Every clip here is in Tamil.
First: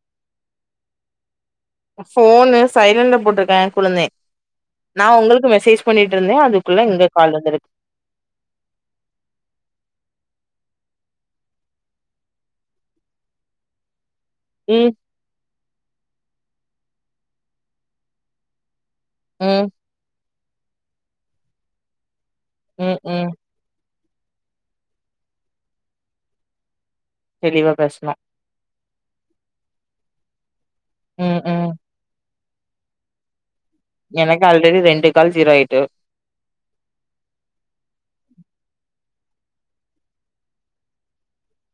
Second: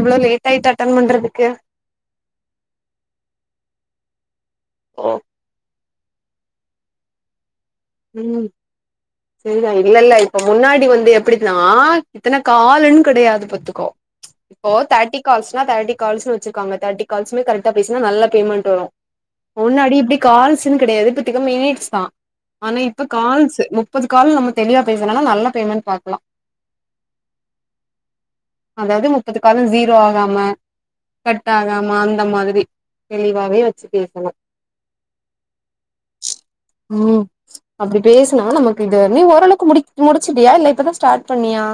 இவ்ளோ லேட் ஆயிட்டு அட்டன் பண்றதுக்கு ஃபோனு சைலண்ட்ல போட்ருக்கே குழந்தே நா ஓ உங்களுக்கு மெசேஜ் பண்ணிட்ருந்தே அதுக்குள்ள இங்க கால் வந்துருக்கு ம் செரிதா இல்ல இல்ல இப்ப முன்னாடி வந்து எப்டின்னா இத்தன கால்ன்னு கெடையாது பாத்துக்கோ இப்போ ம் தேட்டி கால்ஸ்னா தேட்டி கால்ஸ்னு வச்சிருக்காங்க தேட்டி கால்ஸ்மே கரெக்டா பேஸ்னா நல்ல பேமெண்ட் வரு ம் முன்னாடி எப்டி கால்ஸ்ன்னு கெடையாது இப்பத்திக்க மினிட்ஸ் தா ஆனா ம் இப்ப ம் கால்ஸ்ஸு முப்பது கால் நம்ம தெளிவா பேசனனா நல்ல பேமெண்ட் பாக்லா தெளிவா பேஸ்னா அதாவ்து முப்பது கால் ஜீரோ ஆகாம ம் கட் ம் ஆகாம அந்த மாத்ரி தெளிவாவே வச் எனக்கு ஆல்ரெடி ரெண்டு கால் ஜீரோ ஆயிட்டு ஓ அப்டி பேசினா நமக்கு இது நீ ஓரளவுக்கு முடி முடிச்சுட்டியா இல்ல இப்பதா ஸ்டார்ட் பண்ணியா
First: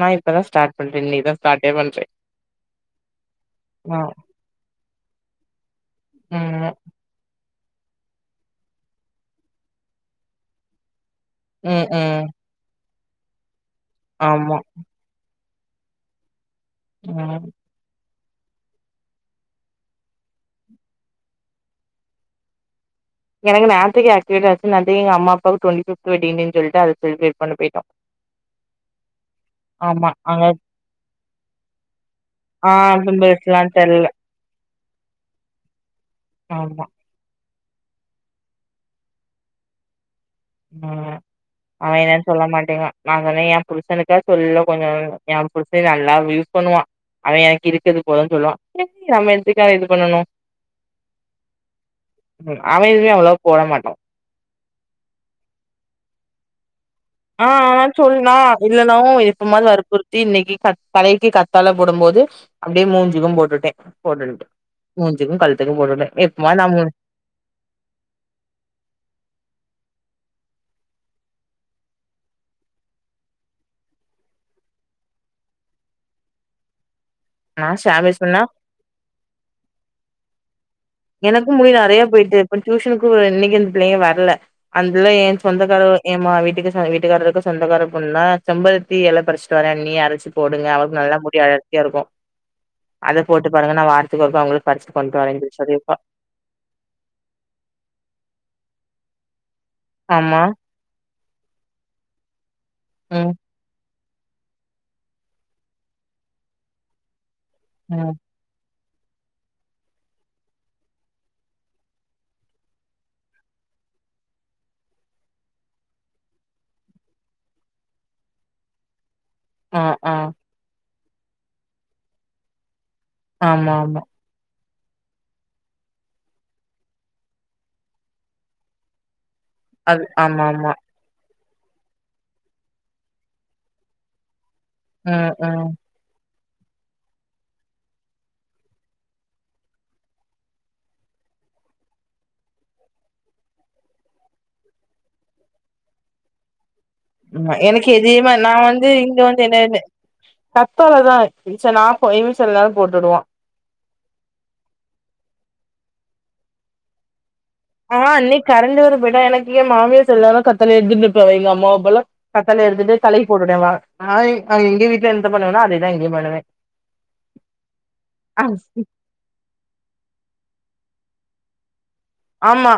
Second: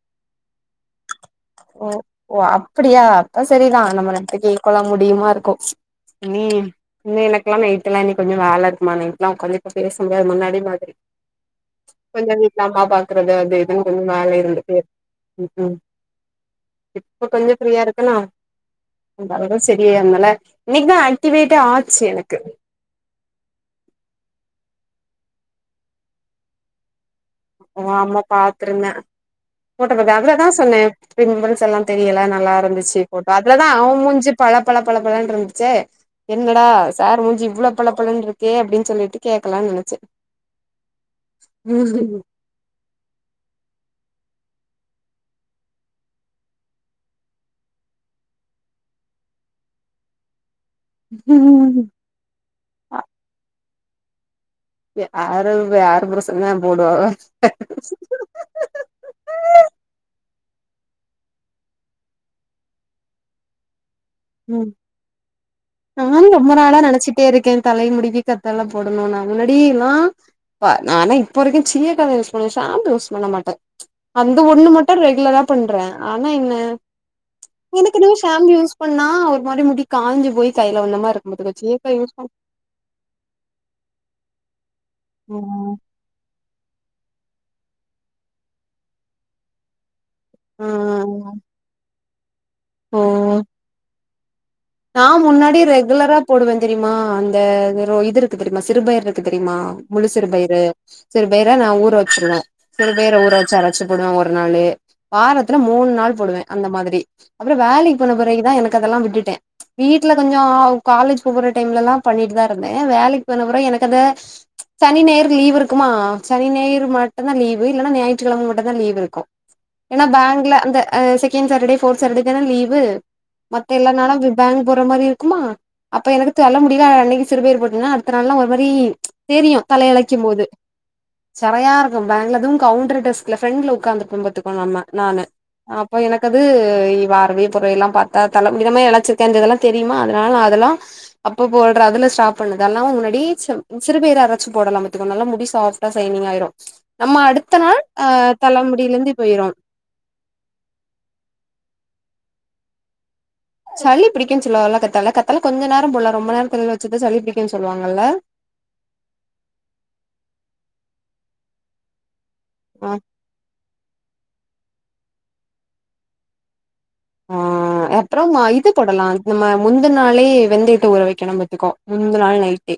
நா இப்பதா ஸ்டார்ட் பண்றே இன்னைக்குதா ஸ்டார்ட்டே ஓ பண்றே ஓ அப்பிடியா அப்ப சரிதா ஆ நம்ம நட்டுக்கே கொள்ள முடியுமா இருக்கூ நீ ம் இ எனக்கு க்லா நயிட்டு்ல்லா இனி கொஞ்சோ வேல இருக்குமா நைட்டுலா உக்காந்து இப்ப பேச முடியாது முன்னாடி மாத்ரி ம் ம் கொஞ்ச வீட்டுல அம்மா பாக்குறது அது இதுன்னு கொஞ்ச வேல ஆமா இருந்துட்டே இருக் ம்கூம் இப்ப ம் கொஞ்ச ஃப்ரீயா இருக்கன்னா [unintelligible] சரியே ஆனனால இன்னைக்குதா ஆக்டிவேட்டா ஆச்சு எனக்கு எனக்கு நேத்தக்கே ஆக்டிவேட் ஆய்டுச்சு ந எ அம்மா அப்பாக்கு டுவென்டி ஃப்ப்து வெட்டிங் டேன்னு சொல்ட்டு அதுக்கு செலிபிரேட் ஓ ஆமா பாத்துருந்தே ஃபோட்டோ ஆமா பாத்து அங்க அதுலதா சொன்னே பிம்பிள்ஸ் எல்லா தெரியில நல்லா ஆ இருந்துச்சு எப்டி ஃபோட்டோ அதுலதா பேசலான் அவ தெர்ல முஞ்சு பல பல பல பலன்ருந்துச்சே என்னடா ஆமா சார் மூஞ்சி இவ்ளோ பள பளன்ருக்கே அப்டின் சொல்லிட்டு கேக்கலானு நெனைச்ச ம் அவ என்னன்னு சொல்ல மாட்டேங்கா நா சொன்னே என் புருசனுக்கா சொல்ல கொஞ்ச என் புருச நல்லா யூஸ் பண்ணுவா அவ எனக்கு இருக்கது போதுன்னு சொல்லுவா சேரி நம்ம என்னத்துக்கு அத இது பண்ணணு ம் ம் அவ எதுவுமே அவ்வளவா போட மாட்டா யாரவு ஆறு ப்ரசண்ட் தா போடுவாக ஆ சொன்னா இல்லன்னா இப்ப மாரி வற்புறுத்தி இன்னைக்கி கத் தலைக்கி கத்தால போடும் போது அப்டியே மூஞ்சுக்கூ போட்டுட்டே போட்டு ம் மூஞ்சுக்கூ கழுத்துக்கூ போட்டுட்டே எப்பமா நா டே இருக்கே தலை முடிக்கி கத்தால போடணு நா முன்னடில்லா ப்பா நானா இப்ப வரைக்கூ சீயக்காவ யூஸ் பண்ணுவே ஷாம்பு யூஸ் பண்ண மாட்டே அந்த ஒண்ணு மட்டு ரெகுலரா பண்றே ஆனா என்ன நா எனக்கு என்ன‌ ஷாம்பேஸ் பண்ணா ஷாம்பு யூஸ் இப்ப நா ஒரு மாரி முடி காஞ்சு போய் கைல வந்த மாரி இருக்கும் பாத்துக்க சீயக்காய் யூஸ் ப டியூஷனுக்கு ஒரு இன்னைக்கி அந்த புள்ளைங்க வர்ல அந்த புள்ள என் ம் சொந்தக்காரவ ஏமா வீட்டுக்கு சேல வீட்டுக்காரருக்கு சொந்தக்கார பொண்ணா செம்பருத்தி எல பறிச்சுட்டு வரேண்ணியே அரைச்சு சு போடுங்க அவளுக்கு நல்லா ம் முடி அடர்த்தியா இருக்கும் அத ஓ போட்டு பாருங்க நா வாரத்துக்கு ஒருக்கா ஓங்களுக்கு பறிச்சுட்டு நா கொண்ட்டு வரேன் முன்னாடி சொல்லி சொல்லிருக்கு ரெகுலரா போடுவேன் தெரியுமா அந்த இது இருக்கு தெரியுமா சிறுபயர் இருக்கு தெரியுமா முழு சிறு ஆமா பயிறு சிறு பயிர நா ஊற வச்சிருவே சிறு பயிர ம் ஊற வச்சு அரச்சு போடுவே ஒரு நாளு வாரத்துல மூணு நாள் போடுவே அந்த மாதிரி அப்புறம் வேலைக்கு ம் போன பிறகுதா எனக் கதெல்லா விட்டுட்டே வீட்ல கொஞ்ச காலேஜ் போற டைம்ல எல்லா பண்ணிட்டு தா இருந்தே வேலைக்கு போனப்புற எனக் அந்த சனி ஞாயிரு லீவ் இருக்குமா சனி ஞாயிர் மட்டுந்தா லீவு இல்லைக்ஷன்னா ஞாயிற்றுக்கெழம மட்டுந்தா லீவ் இருக்கு ஆ ஏன்னா ஆ பேங்க்ல அந்த செகண்ட் சரட்டர்டே போர்த் சரட்டர்டே தானே லீவு ஆமா மத்த எல்ல ஆமா நாளு பேங்க் போற மாரி இருக்குமா அப்ப எனக்கு தொல்ல முடியால அன்னைக்கு சிறுபயர் போட்டன்னா அடுத்த நாள்லா ஒரு மாரி தெரியு அது தலையெலைக்கிம் ஆமா போது ஆமா சரயையா இருக்கு பேங்கள அதும் கவுண்டர் டெஸ்ட்ல பிரன்ட்ல உக்காந்துப்போ பாத்துக்கோ நம்ம நானு ம் ம் ஆ இப்போ எனக்கு அது வார்வெ பொறவ எல்லா பாத்தா தலைமே இழைச்சு தெந்ததெல்லா தெரியுமா அதனால நா அதெல்லா அப்போ போட்ற அதுல ஸ்டாப் பண்ணுதெல்லா முன்னாடி சிற் சிறு பயிர் அரைச்சு போட்லா பத்துக்கோ நல்லா முடி சாஃப் சைனிங்கா ஆயிரு நம்ம அடுத்த நாள் எனக்கு ஆ எதயுமே நா வந்து தலமுடியிலருந்து இங்க வந்து போயிரு என்னென்னு கத்தால தா இம்சநா போ இம்ச இருந்தாலு போட்டுவா சளி பிடிக்கும்ன்னு சொல்லுவால்ல கத்தால கத்தால கொஞ்ச நேரம் போல ரொம்ப நேரோ தலைல வச்சுத சளி பிடிக்கும்னு சொல்லுவாங்கல்ல பெறந்தவூர்க்கு போய்டா எனக்கு ஏ மாமியார் சொல்லாலு கத்தல எடுத்து [unintelligible] எங்க அம்மா அப்பால்லா கத்தாலய ஆ எடுத்துட்டு போய் தலை போட்டுவிவாங்களா எங்க வீட்ல என்னத பண்ணுவனா அதேதா இங்கயு பண்ணுவே ஆ அப்புறமா இது போட்லா நம்ம முந்த நாளே வெந்தையட்டு ஊற வெக்கணு பத்துக்கோ முந்த நாள் ஆமா நைட்டே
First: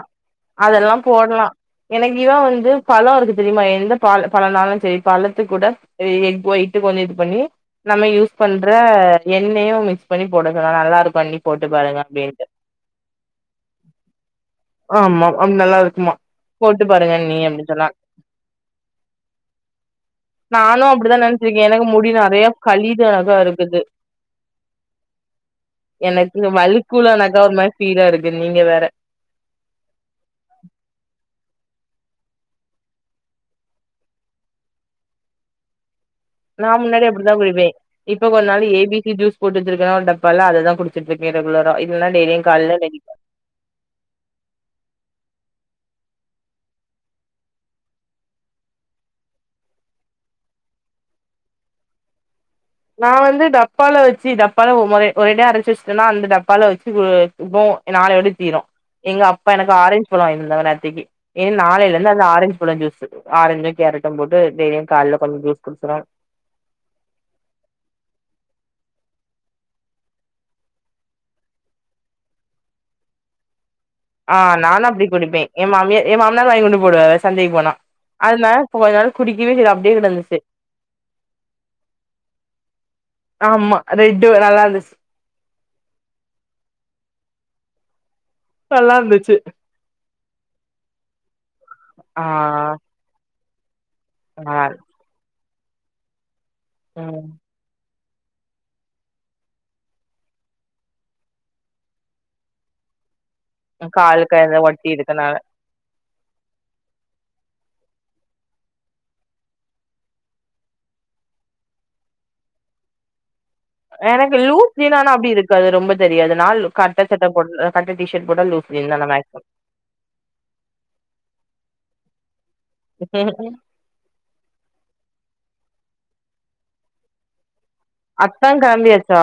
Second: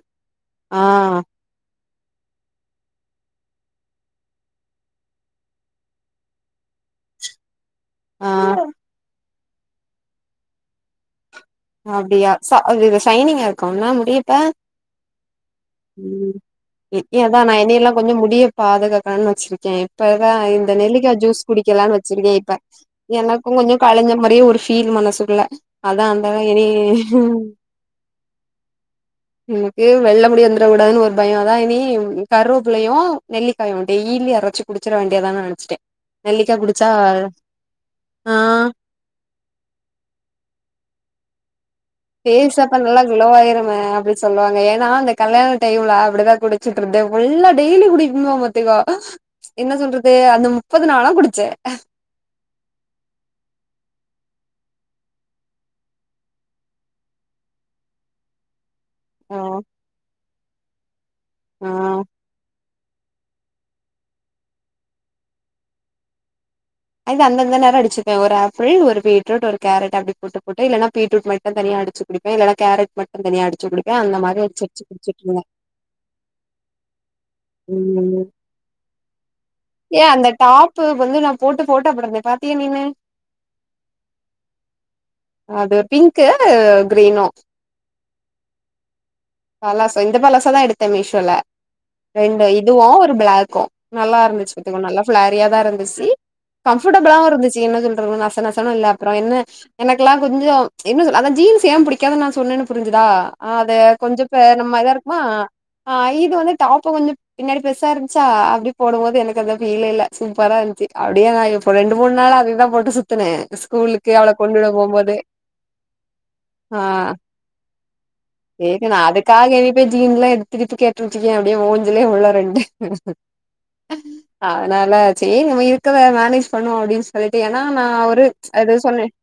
ஆ அதெல்லா போடலா எனக்கு இவன் வந்து பழோ இருக்கு தெரியுமா எந்த பழோனாளு செரி பழத்து கூட எஃக்கு வொயிட்டு கொஞ்சோ இது பண்ணி நம்ம ஆ யூஸ் பண்ற எண்ணையு மிக்ஸ் பண்ணி போட சொல்லா நல்லா இருக்கு அண்ணி போட்டு பாருங்க அப்டியா அப்டின்ட்டு ச அதுஇது ஷைனிங்கா இருக்குல்ல முடியப்ப ஆமா ஆம் நல்லா இருக்குமா போட்டு இக் பாருங்க அண்ணி எதா நா அப்டின்னு சொன்னா எண்ணையெல்லா கொஞ்ச முடிய பாதுகாக்கனு வச்சிருக்கே இப்பதா இந்த நானு நெல்லிகா அப்டிதா ஜூஸ் நெனச்சிருக்கே எனக்கு குடிக்கலானு முடி வெச்சிருக்கே நெறைய இப்ப கழிது எனக்கா எனக்கு இருக்குது கொஞ்ச கலைஞ்ச மாரியே ஒரு பீல் மனசுக்குள்ள அதா அந்த இந்த இனி மல்லிக்கூலனாதா ஒரு மாரி ஃபீலா இருக்கு நீங்கவேற எனக்கு வெள்ள முடிவந்திர கூடாதுன்னு ஒரு பயோ அதா இனி கருவேபிள்ளையு நெல்லிக்காயு டெய்லி அரைச்சு குடிச்சிட வேண்டியதான்னு நெனச்சிட்டே நெல்லிக்கா நா குடிச்சா முன்னாடி அப்டிதா குடிப்பே இப்ப கொஞ்ச ஆ நாள் ஏ பி‌ சி ஜூஸ் போட்டு வெச்சிருக்கே ஒரு டப்பால அததா குடி க்கே ரெகுலரா இல்ல டெய்லியும் காலேல நெல்லிக்கா லோவாயிரமா அப்டி சொல்லுவாங்க ஏன்னா அந்த கல்யாண டைம்ல அப்டிதான குடிச்சிட்டு இருந்தோ புல்லா டெய்லி குடிக்க [unintelligible] பத்துகோ என்ன சொல்றது அந்த முப்பது நாளு குடிச்சே நா வந்து டப்பால வெச்சு டப்பால ஒரு மாரி ஓரேடியா அரைச்சு வெச்சுட்டேனா அந்த டப்பால வெச்சு இப்போ நாளையோட தீரு எங்க ஆ அப்பா எனக்கு ஆரஞ்சு பழோ வாங்கிட்டு வந்தாங்க நேத்திக்கு இன் ஆ நாளைலந்து அந்த ஆரஞ்சு பழோ ஜூஸு ஆரஞ்சு கேரட்டு போட்டு டெய்லியு கால்ல கொஞ்ச ஜூஸ் குடிச்சிருவ அது அந்தந்த நேரோ அடிச்சிப்பே ஒரு ஆப்பிள் ஒரு பீட்ருட் ஒரு கேரட் அப்டி போட்டு போட்டு இல்லன்னா பீட்ருட் மட்டு தனியா அடிச்சு குடிப்பே இல்லனா கேரட் மட்டு தனியா அடுச்சு குடிப் ஆ நானு அப்டிக் குடிப்பே எ மாமியார் எ மாமனார் வாங்கி கொண்டு போடுவார் சந்தைக்கு போனா ம் அதல கொஞ்ச நாள் குடிக்கவே இல்ல அப்டியே கிடந்துச்சி இப்ப வந்து நா போட்டு போட்டா போட்டிருந்தே பாத்தீயா நீனு ஆமா ரெட்டு நல்லா இருந்துச்சு அது பிங்க்கு கிரீனு நல்லாருந்துச்சு பலாசா இந்த பலாசாதா எடுத்தே மீஷோல ஆ ரெண்டு இதுவு ஒரு பிளாக்கு நல்லாரு நல்லாருந்துச்சு நல்லா ஃபிளாரியாதா இருந்துச்சு கம்ஃபர்டபிளாவு ம் இருந்துச்சு என்ன சொல்றது நச நசனு இல்ல அப்பற என்ன எனக்கெலா கொஞ்ச என்ன சொல்ல அந்த ஜீன்ஸ் ஏ புடிக்காதுன் நா சொன்னேனு புரிஞ்சுதா அத கொஞ்ச காலுக்கு ப எதோ நம்ம ஒட்டி இதா இருக்குமா இருக்கனால ஆ இது வந்து டாப்ப கொஞ்ச பின்னாடி பெருசா இருந்துச்சா அப்டி போடும் போது எனக்கு அந்த ஃபீலே இல்ல சூப்பரா இருந்ச்சு அப்டியே நா ஒரு ரெண்டு மூணு நாள் அதேதா போட்டு சுத்துன எனக்கு லூஸ் ஜீனானா அப்டி இருக்காது ரொம்ப தெரியாது நால் கட்ட சட்ட போட்டு கட்ட டி ஷர்ட் போட்டா லூஸ் எதுக்கு ஜீன் நா தான மேக்சிமம் அதுக்காக இனி போயி ஜீன்லா எடுத் திருப்பி கேட்டன் வச்சுக்கயே அப்டியே மூஞ்சிலயே உழு ரெண்டு அதனால சேரி நம்ம இருக்கற மேனேஜ் பண்ணுவோ அப்டின் சொல்ட்டு ஏனா நா ஒரு அத்தா அது சொன்னே கெளம்பியாச்சா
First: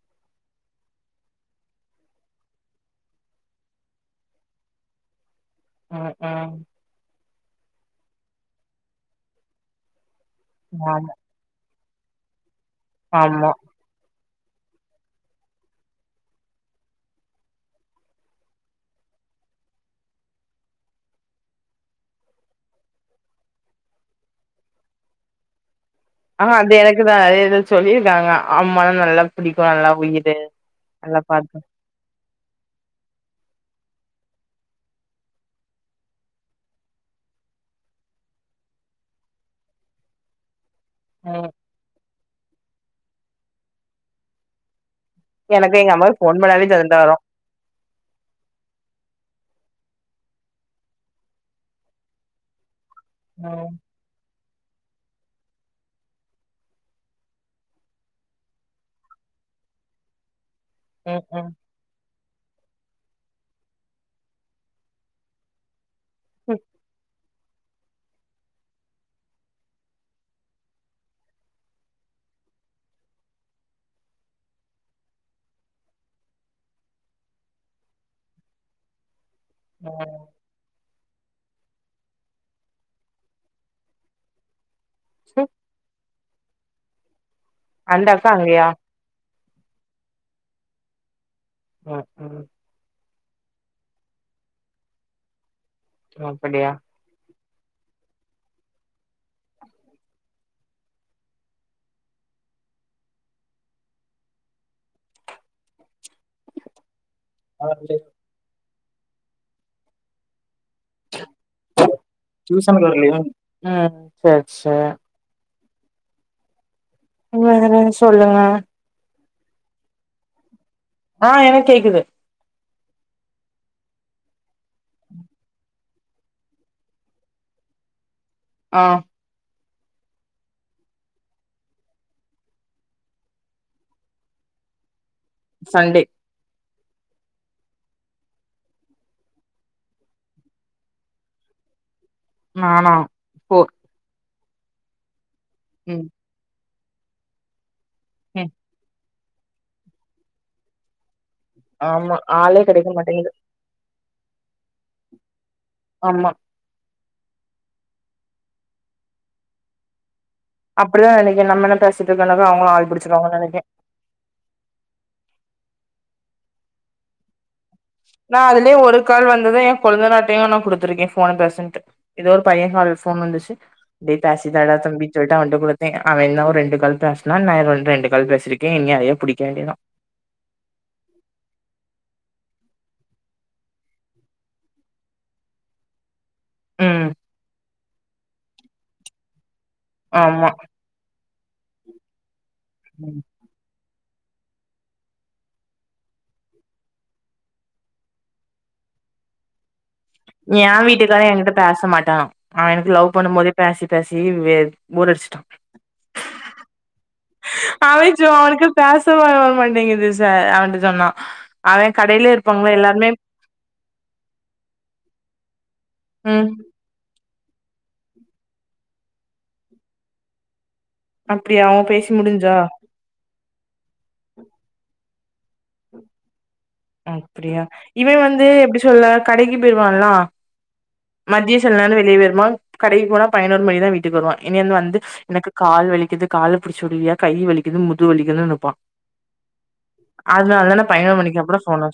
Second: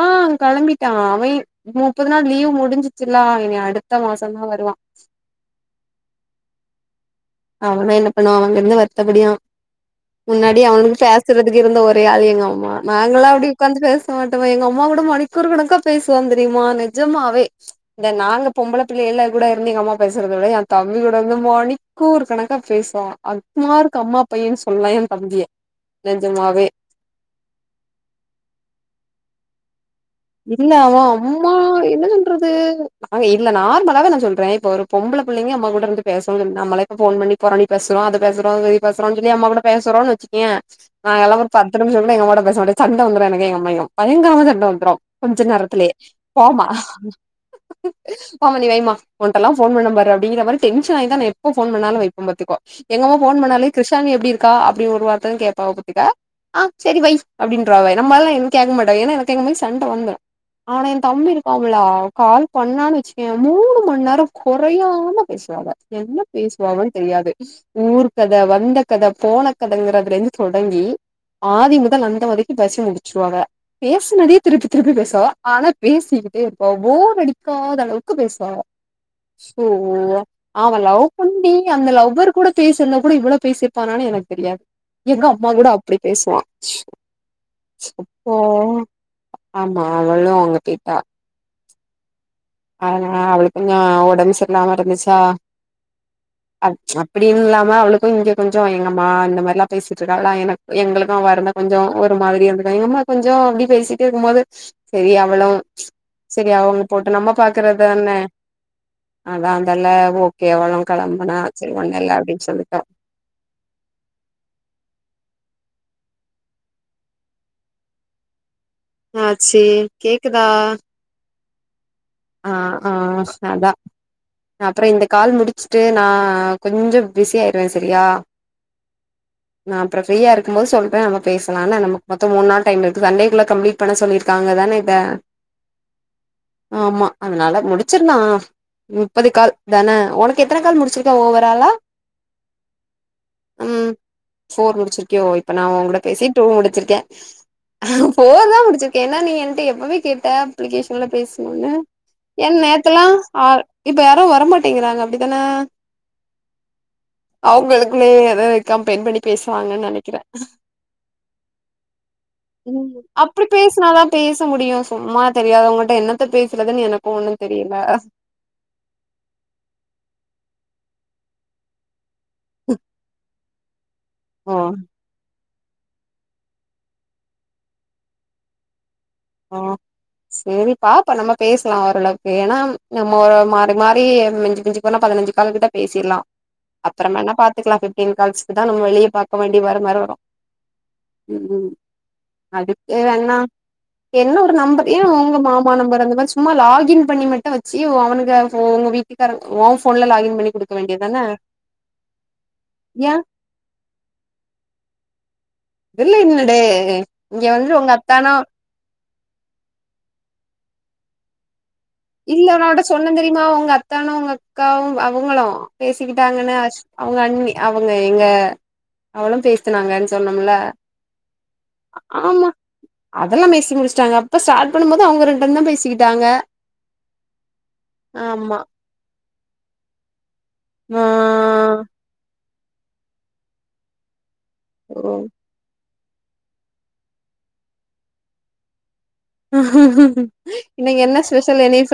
ஆ கெளம்பிட்டா அவே முப்பது நாள் லீவு முடிஞ்சிச்சுல இனி அடுத்த மாசந்தா வருவா அ அ அவுனு என்ன பண்ணுவா அவ அங்கிருந்து வருத்தபடியா முன்னாடியே அவனுக்கு ஆமா பேச றதுக்கு இருந்த ஒரே ஆள் எங்க அம்மா நாங்களா ஆமா அப்படி உக்காந்து பேச மாட்டமா எங்க அம்மா கூட மணிக்கொரு கணக்கா பேசுவாந் தெரிமா நெஜமாவே இங்க நாங்க பொம்பள பிள்ளைகளா கூட இருந்து எங்க அம்மா பேசறத விட எ தம்பி கூட வந்து மணி க்கொரு கணக்கா பேசுவா அக்மார்க் அம்மா பையன் சொல்லலா எ தம்பிய ஆ நெஜமாவே அது எனக்குதா இ இத சொல்லிருக்காங்க அம்மானா நல்லா பிடிக்கு நல்லா உயிர் இல்ல அவ அம்மா என்ன சொல்றது நாங்க இல்ல நார்மலாவே நா சொல்ற இப்ப ஒரு பொம்பள பிள்ளைங்க அம்மா கூட இருந்து பேசவாங்க நம்மளே இப்ப ஃபோன் பண்ணி பொறணி பேசறோ அது பேசறோ இது பேசறோன் சொல்லி அம்மா கூட பேசறோன் வெச்சுக்கயே நாங்கெல்லா ஒரு ம் பத்து நிமிஷ கூட எங்கம்மாட்ட பேச மாட்டே சண்ட வந்துரு எனக்கு எங்க அம்மாய்கு பயங்கரமா சண்ட வந்துரு கொஞ்ச எனக்கு நேரத்திலயே எங்க அம்மாக்கு ஃபோன் போமா பண்ணாலே சண்ட வரு ஆமா நீ வைமா உன்ட்டெல்லா ஃபோன் பண்ண பாரு அப்படிங்கற மாரி டென்சனாயிதா நா எப்ப ஃபோன் பண்ணாலு வைப்பம் பாத்துக்க எங்கம்மா ஃபோன் பண்ணாலே ம் க்ருஷாலினி எப்டி இருக்கா அப்டினு ஒரு வார்த்ததா கேப்பாக பாத்துக்க ஆ செரி வைய் அப்படின்றுவாக நம்மாலல்லா எதுவு கேக்க மாட்டாக ஏன்னா எனக்கு எங்கம்மாய்கு சண் ட வந்துரு ஆனா எந் ம் தம்பி ம் இருக்காமுல கால் பண்ணான்னு வெச்சுக்கயே மூணு மண் நேர கொறையாம பேசுவாக என்ன பேசுவாகனு தெரியாது ஊர் கத வந்த கத போன கதைங்கறதுல இருந்து தொடங்கி ஆதி முதல் அந்த வரைக்கு பேசி முடிச்சுருவாக பேசுனதே திருப்பி திருப்பி பேசுவாக ஆனா பேசிக்கிட்டே இருப்பாக போர் அடிக்காத அளவுக்கு பேசுவாக ம் ஸ்லோவா ஆமா லவ் பண்ணி அந்த லவ்வர் கூட பேசருந்தா கூட இவ்வள பேசிருப்பானான்னு எனக்கு தெரியாது எங்க அம்மா கூட அப்படி பேசுவா அந்த அக்கா அப்பா அங்கயா ஆமா அவளு அங்க பேய்ட்டா ம் ம் அதனால அவளுக்கு கொஞ்ச ஒடம்பு சரில்லாமா இருந்துச்சா அ அப்படியா அப்டின்னு இல்லாம அவளுக்கு இங்க கொஞ்ச எங்கம்மா இந்த மாரிலா பேசிட்ருக்காகலா எனக்கு எங்களுக்கு அவ இருந்தா கொஞ்ச ஒரு மாதிரி இருந்துக்கு எங்கம்மா கொஞ்ச அப்டி பேசிட்டே இருக்கும்போது செரி அவளு செரி அவ அங்க போட்டு நம்ம பாக்கறது தான அதா அதல்ல ஓகே அவளு களம்புனா சரி ஒன்னு இல்ல அப்டின்னு சொல்லிட்டோ டியூசனுக்கு வரலையா ம் செர் செரி நீங்க எதனாலு சொல்லுங்க ஆ சேரி கேக்குதா ஆ எனக் கேக்குது ஆ ஆஸ் அதா அப்றோ இந்த கால் முடிச்சிட்டு நா கொஞ்சோ பிஸி ஆயிருவே செரியா ஆ நா அப்றோ ஃரீயா இருக்கு போது சொல்ற நம்ம பேசலா ஆனா நமக்கு மொத்த மூனு நாள் டைம் இருக்கு சண்டேக்குள்ள கம்ளிட் பண்ண சொல்லிருக்காங்க தானே இத சண்டே ஆமா அதனால முடிச்சிர்லா முப்பது கால் தானே ஒனக்கு எத்தன கால் முடிச்சிருக்க ஓவராலா நானா போர் ம் ஃபோர் முடிச்சிர்க்கியோ இப்ப நான ஒங்குட ம் பேசியே டூ முடிச்சிர்க்கே ஃபோர் ம் தா முடிச்சுர்க்க ஏனா நீ என்ட்ட எப்பவே கேட்ட அப்ளிகேஷன்ல பேஸ் ன்னு ஆமா ஏ ஆளே கெடைக்க நேத்துலா மாட்டேங்குது ஆ இப்ப யாரு வரமாட்டேங்றாங்க அப்டித்தானே ஆமா அவுங்களுக்குள்ளே எதாது கம்பைன் பண்ணி பேசுவாங்கன்னு நெனைக்கிறே அப்டிதா நெனைக்க நம்மலா பேசிட்ருக்கேன்னது அவங்களு ஆள் ம் புடிச்சுறாங்கன்னு அப்டி நெனக்கே பேசுனாதா பேச முடியு சும்மா தெரியாதவங்கள்ட்ட என்னத்த பேசுறதுன்னு எனக்கு ஒண்ணு தெரியல நா அதுலயு ஒரு கால் வந்தது ஏ கொழுந்தனார்ட்டையு நா குடுத்திருக்கே ஃபோன பேசுன்ட்டு எதோ ஒரு பைய கால்ல ஃபோன் வந்துச்சு அப்டிய பேசி ஓ தடா தம்பினு சொல் ட்டா அவன்ட்ட குடுத்தே அவ என்னவோ ரெண்டு கால் பேசுனா நா ரெண்ட் ரெண்டு கால் பேசிருக்கே இனி யாரையா புடிக்க ஓ வேண்டிதா சேரி பாப்போ நம்ம பேசலா ஓரளவுக்கு ஏனா நம்ம ஒரு மாரி மாரி மிஞ்சு மிஞ்சு இதன பதினஞ்சு கால் கிட்ட பேசிர்லா ம் அப்றோமேன்னா பாத்துக்லா ஃபிப்டின் கால்ஸ்க்குதா நம்ம வெளிய பாத் [unintelligible] வேண்டி வருமாறு வரும் ஆமா ம் ம் அதுக்கு வேணா இன்னொரு நம்பரு ஏ ஒங்க மாமா நம்பரு அந்த மாரி சும்மா லாகின் பண்ணி மட்டு வச்சு ஒ அவனுக்கு ஒங்க வீட் வீட்டுகாரங்க ஒ ஃபோன் லாகின் பண்ணி ஏ குடுக்க வேண்டியதான வீட்டுக்கார்ரு எங்கிட்ட பேச மாட்டாரா அவ எனக்கு ஏ லவ் பண்ணுபோதே பேசி பேசி வே பேர் அடிச்சுட்டா இல்ல என்னடே இங்க வந்துட்டு ஒங்க அவ சோ அத்தானு அவனுக்கு பேச வர மாட்டேங்குது ச அவன்ட்ட சொன்னா அவ கடைலயே இருப்பாங்ளே எல்லாருமே நீங்க ஒங்க அத்தானு ஒங்க அக்காவு அவுங்களு ம் பேசிக்கிட்டாங்கன்னா ஆஸ் அவுங்க அண்ணி அவுங்க எங்க அவளு பேசினாங்கன்னு சொன்னோமுல அப்டியா அவ பேசி முடிஞ்சா அதெல்லா பேசி முடிச்சிட்டாங்க அப்ப ஸ்டார்ட் பண்ணும்போது வுங்க ரெண்டு பேருந்தா பேசிக்கிட்டாங்க அப்டியா இவ வந்து ஆமா எப்டி சொல்ல கடைக்கு போய்டுவான்லா ஆ மதிய செல நேர வெளிய போயிருவா கடைக்கி போனா பயனோரு மணிக்கு தா வீட்டுக்கு வருவா இனிந்து வந்து ஓ எனக்கு கால் வலிக்குது கால புடிச்சுடுவியா கை வலிக்குது முது வலிக்குன்னு நிப்பா இன்னிக்கு என்ன ஸ்பெஷல் எனெஸ்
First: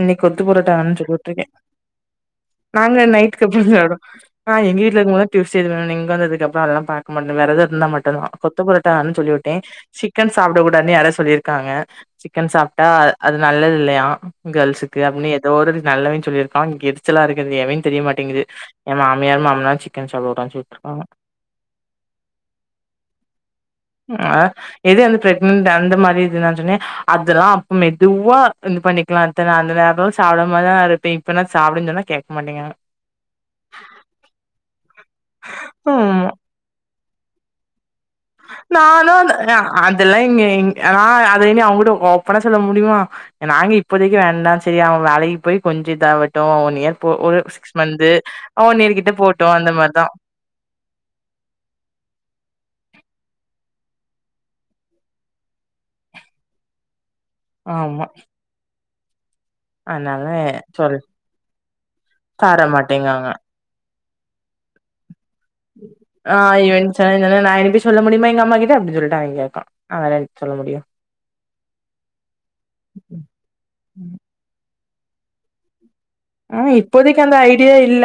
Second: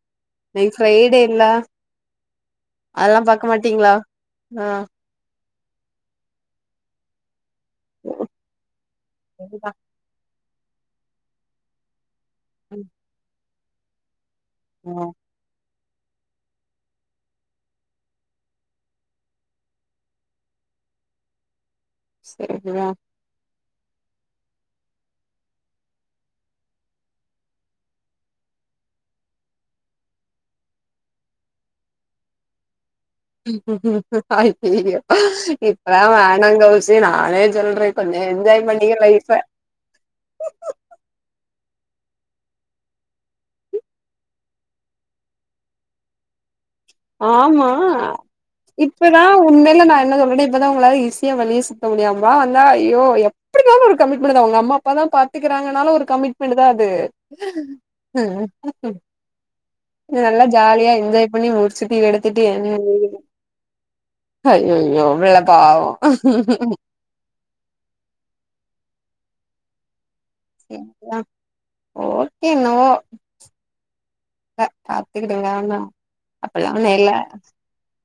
இன்னிக்கி கொத்து பரோட்டா இன்னைக்கு வேணுன்னு ஃப்ரைடே இல்ல சொல்லிவுட்ருக்கே நாங்க அதெல்லா பாக்க நைட்டுக்கு டிபன் மாட்டீங்களா சாப்டு ஆ எங்க வீட்ல இருக்காவங்களா டியூஸ்டே [unintelligible] பாத் மட்டு விரத இருந்தா மட்டுந்தா கொத்து பொரோட்டா வேணுன்னு சொல்லிவுட்டே சரிதா சிக் கன் சாப்ட கூடாதுன்னு யாரோ சொல்லிருக்காங்க சிக்கன் சாப்ட்டா அ அது நல்லது இல்லையா ஆ கேள்ஸுக்கு அப்டின்னு ஏதோ ஒரு நல்லவேன் சொல்லிருக்கா இங்க எரிச்சலா இருக்கு எவன்னு தெரியமாட்டேங்குது ஏ மாமியார் மாமனார் சிக்கன் சாப்டகூடான்னு சொல்ட்டுருக்காங்க செரியா ஆ எதே வந்து பிரக்னட் அந்த மாரி இது என்ன சொன்னே அதெல்லா அப்ப மெதுவா இது பண்ணி கெள்த்த அந்த நேரம்ல சாப்பிட மாரி இருப்ப இப்ப என்ன சாப்பிடுன்னு சொன்னா கேட்க மாட்டங்க ஐயையோ இப்பா ம் வேணங்கௌசி நானே சொல்றே கொஞ்சோ என்ஜாய் பண்ணிக்க நானு லைஃப அதெல்லா இங்க அது இங்க நான் அத இனி அவங்கிட்ட ஓப்பனா சொல்ல முடியுமா நாங்க இப்போதைக்கு வேண்டா செரி அவன் வேலைக்கு போய் கொஞ்ச இதாவட்டு ஒன்னி ஆமா இயர் கிட்ட இப்பதா போட்டும் அந்த உண்மையில நா மாரிதான். என்ன சொல்றே இப்பதா உங்கள இசி டிய வெளிய சுத்த முடியாவா வந்தா ஐயோ யப் எப்டினாலு ஒரு கமிட்மெண்ட் தா உங்க அம்மா அப்பா தா பாத்துக்கிறாங்கனாலும் ஒரு கமிட்மெண்ட் தா அது ஆமா அதனால நல்லா ஜாலியா சொல் என்ஜாய் பண்ணி முடி நீ எடுத்துட்டு தர மாட்டேங்காங்க. அய் ஐயையோ பாவோ ஆ சொன்ன நா எனப்பி சொல்ல முடியுமா எங்க அம்மா கிட்ட அப்டினு சொல்லிட்டு அவங்க கேக்க அத வோல சொல்ல ம் செரித ஓகே னோ ப பாத்துக்கிடளனா ஆ இப்போதைக்கு அந்த ஐடியா இல்ல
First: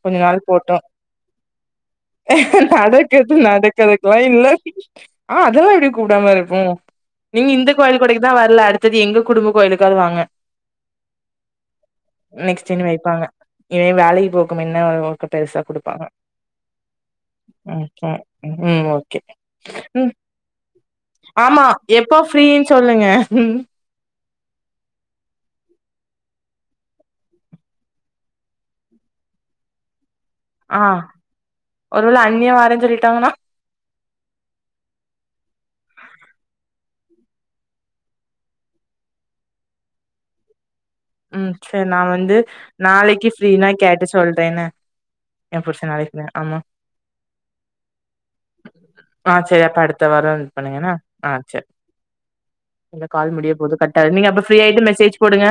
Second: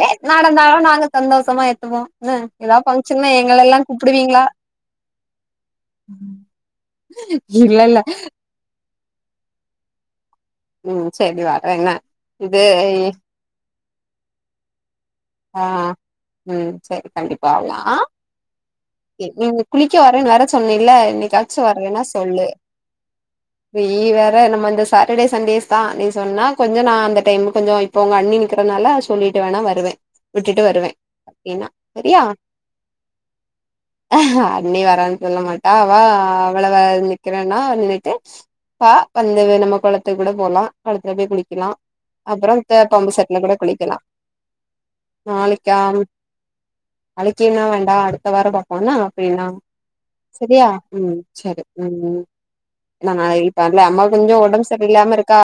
ஏ கொஞ்ச நாள் நடந்தாலு போட்டோ நாங்க சந்தோஷமா ஏத்துப்போ என்ன ஏதா பங்க்ஷன்னா நடக்குறது எங்கள எல்லா நடக்கதுக்கெல்லா கூப்பிடுவீங்களா இல்ல ஆ அதெல்லா எப்டி கூப்டாம இருக்கு நீங்க இந்த இல்ல இல்ல கோவில்கொடைக்கு தா வரல அடு த்து எங்க குடும்ப கோயிலுக்காது வாங்க ம் சேரி வர்றன நெக்ஸ்ட்னு வைப்பாங்க இவே வேலைக்கு போக்கு மின்ன பெருசா ஆ குடுப்பாங்க ம் செரி கண்டிப்பா வல்லா ம் ம் ம் ஓகே நீங்க குளிக்க ம் வரேன்னு வேற சொன்னீல்ல இன்னி ஆமா எப்போ ஃப்ரீன்னு சொல்லுங்க வெய் வேற நம்ம இந்த சாட்டர்டே சண்டேஸ் தா நீ சொன்னா கொஞ்ச நா அந்த டைம் கொஞ்ச இப்ப உங்க அண்ணி நிறக்கிறனால சொல்லிட்டு வேணா வருவே விட்டுட்டு ஆ வருவே அப்டின்னா ஒருவேள சரியா அண்ணியே வரேன்னு சொல்லிட்டாங்கன்னா அண்ணி வாரன்னு சொல்ல மாட்டா அவ அவள வ நிக்கிறேன்னா நின்னுட்டு ப வந்து நம்ம குளத்து கூட போலா ம் செரி நா வந்து பம்பு நாளைக்கு செட்ல கூட ஃப்ரீனா குளிக்கலாம் கேட்டு சொல்றே னே என் புரிச்ச நெனைக்கிறே ஆமா அழைக்கினா வேண்டா அடுத்த வார பாப்போம்னா ஆ அப்டின்னா சரி அப்ப அடுத்த வாரோ இது செரியா பண்ணுங்க என்ன ம் ஆ செரி சரி ம் இந்த கால் முடிய போது அம்மா கட்டாகுது கொஞ்ச நீங்க அப்ப ஃப்ரீ ஒடம்பு ஆயிட்டு செரி இல்லாம மெசேஜ் போடுங்க இருக்கா